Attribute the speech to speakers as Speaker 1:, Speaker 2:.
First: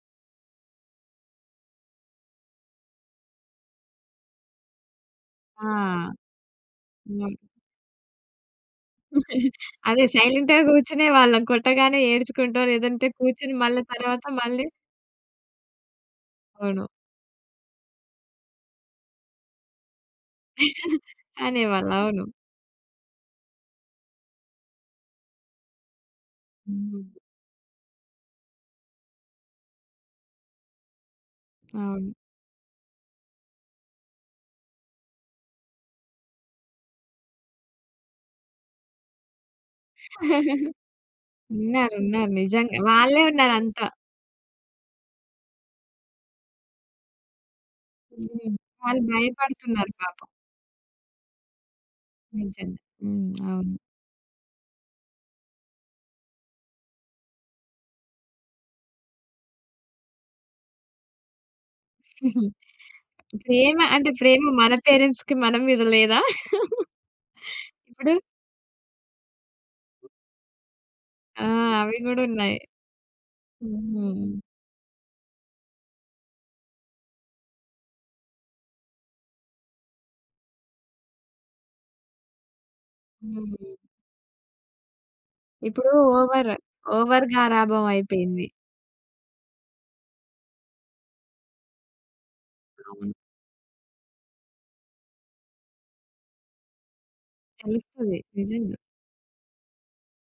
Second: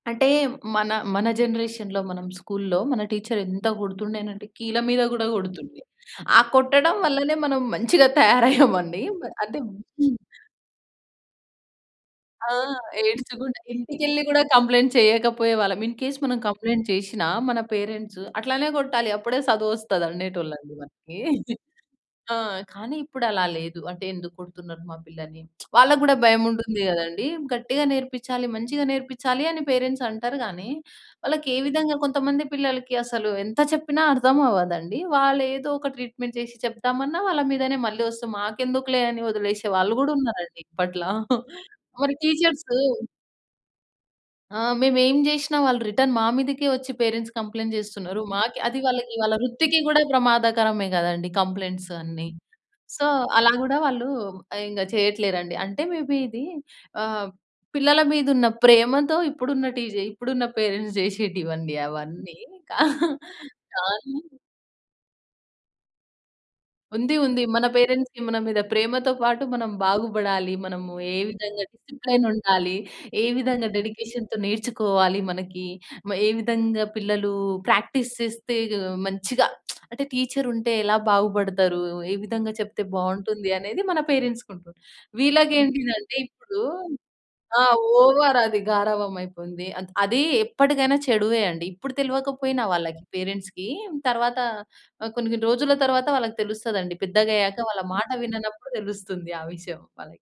Speaker 1: అంటే, మన మన జనరేషన్‌లో మనం స్కూల్లో, మన టీచర్రెంత గొడుతుండేనంటే కీళ్ళ మీద గూడా
Speaker 2: ఆ!
Speaker 1: గొడుతుండె. ఆ కొట్టడం వల్లనే
Speaker 2: హ్మ్.
Speaker 1: మనం మంచిగా తయారయ్యామండి. మ అంటే,
Speaker 2: అదే.
Speaker 1: హ్మ్.
Speaker 2: సైలెంట్‌గా కూర్చునే వాళ్ళం కొట్టగానే
Speaker 1: ఆ!
Speaker 2: ఏడ్చుకుంటో, లేదంటే కూర్చుని
Speaker 1: ఏడ్చుకుంటా,
Speaker 2: మళ్ళా
Speaker 1: ఇంటికెళ్ళి
Speaker 2: తరవాత
Speaker 1: గూడా
Speaker 2: మళ్ళీ
Speaker 1: కంప్లెయింట్ చెయ్యకపోయేవాళ్ళం. ఇన్‌కేస్ మనం
Speaker 2: అవును.
Speaker 1: కంప్లెయింట్ చేషినా మన పేరెంట్సు, అట్లానే గొకొట్టాలి, అప్పుడే సదువొస్తదనేటోళ్ళండి మనకీ.
Speaker 2: అనేవాళ్ళు. అవును.
Speaker 1: ఆ! కానీ, ఇప్పుడలా లేదు. అంటే, "ఎందుకు కొడుతున్నారు మా పిల్లని?" వాళ్ళకు గూడా భయముంటుంది
Speaker 2: హ్మ్.
Speaker 1: గదండీ. గట్టిగ నేర్పిచ్చాలి, మంచిగ నేర్పిచ్చాలి అని పేరెంట్సంటరు గానీ, వాళ్ళకేవిధంగా
Speaker 2: అవును.
Speaker 1: కొంతమంది పిల్లలకి అసలు ఎంత చెప్పినా అర్థమవ్వదండి. వాళ్ళేదో ఒక ట్రీట్‌మెంట్ చేసి చెప్దామన్నా, వాళ్ళ మీదనే మళ్ళీ ఒస్తే, మాకెందుకులే అని ఒదిలేసే వాళ్ళు గూడున్నారండి ఇప్పట్ల. మరి
Speaker 2: ఉన్నారున్నారు.
Speaker 1: టీచర్సు
Speaker 2: నిజంగా. వాళ్ళే ఉన్నారంతా.
Speaker 1: ఆ! మేమేం జేషినా వాళ్ళు రిటర్న్ మా మీదకే ఒచ్చి పేరెంట్స్ కంప్లెయింట్ చేస్తున్నారు.
Speaker 2: హ్మ్.
Speaker 1: మాకే అది
Speaker 2: వాళ్ళు
Speaker 1: వాళ్ళకి, వాళ్ళ వృత్తికి
Speaker 2: భయపడుతున్నారు
Speaker 1: కూడా
Speaker 2: పాపం.
Speaker 1: ప్రమాదకరమే గదండీ కంప్లెయింట్స్ అన్ని.
Speaker 2: నిజమే.
Speaker 1: సో,
Speaker 2: హ్మ్.
Speaker 1: అలా
Speaker 2: అవును.
Speaker 1: గూడా వాళ్ళూ ఆహ్, ఇంగ చెయ్యట్లేరండి. అంటే, మేబీ ఇదీ ఆహ్, పిల్లల మీదున్న ప్రేమతో ఇప్పుడున్న టీజే ఇప్పుడున్న పేరెంట్స్ చేసేటివండి అవన్నీ. క
Speaker 2: ప్రేమ అంటే,
Speaker 1: కానీ
Speaker 2: ప్రేమ మన పేరెంట్స్‌కి మన మీద లేదా?
Speaker 1: ఉంది. ఉంది. మన
Speaker 2: ఇప్పుడు
Speaker 1: పేరెంట్స్‌కి మన మీద ప్రేమతో పాటు, మనం బాగుబడాలి, మనము ఏ
Speaker 2: ఆ!
Speaker 1: విధంగా
Speaker 2: అవి గూడున్నా‌యి.
Speaker 1: డిసిప్లేనుండాలి, ఏ విధంగా
Speaker 2: హుహు.
Speaker 1: డెడికేషన్‌తో నేర్చుకోవాలి మనకి, మ ఏ విధంగా పిల్లలూ ప్రాక్టీస్ చేస్తే గ్ మంచిగా అంటే, టీచరుంటే ఎలా బాగుపడతారు, ఏ విధంగా చెప్తే బావుంటుంది,
Speaker 2: హ్మ్.
Speaker 1: అనేది మన పేరెంట్స్‌కుంటుంది.
Speaker 2: ఇప్పుడూ
Speaker 1: వీళ్ళకేంటిదంటే
Speaker 2: ఓవర్,
Speaker 1: ఇప్పుడూ
Speaker 2: ఓవర్
Speaker 1: ఆ!
Speaker 2: గారాబం
Speaker 1: ఓవర్
Speaker 2: అయిపోయింది.
Speaker 1: అది గారాబమయిపోయింది. అత్ అదీ ఎప్పడికైనా చెడువే అండి. ఇప్పుడు తెలవకపోయినా వాళ్ళకి
Speaker 2: అవును.
Speaker 1: పేరెంట్స్‌కీ, తర్వాత ఆహ్, కొన్ని కొన్ని రోజుల తరువాత వాళ్ళకి తెలుస్తదండి. పెద్దగయ్యాక వాళ్ళ మాట
Speaker 2: తెలుస్తది.
Speaker 1: విననప్పుడు
Speaker 2: నిజంగా.
Speaker 1: తెలుస్తుంది ఆ విషయం వాళ్ళకి.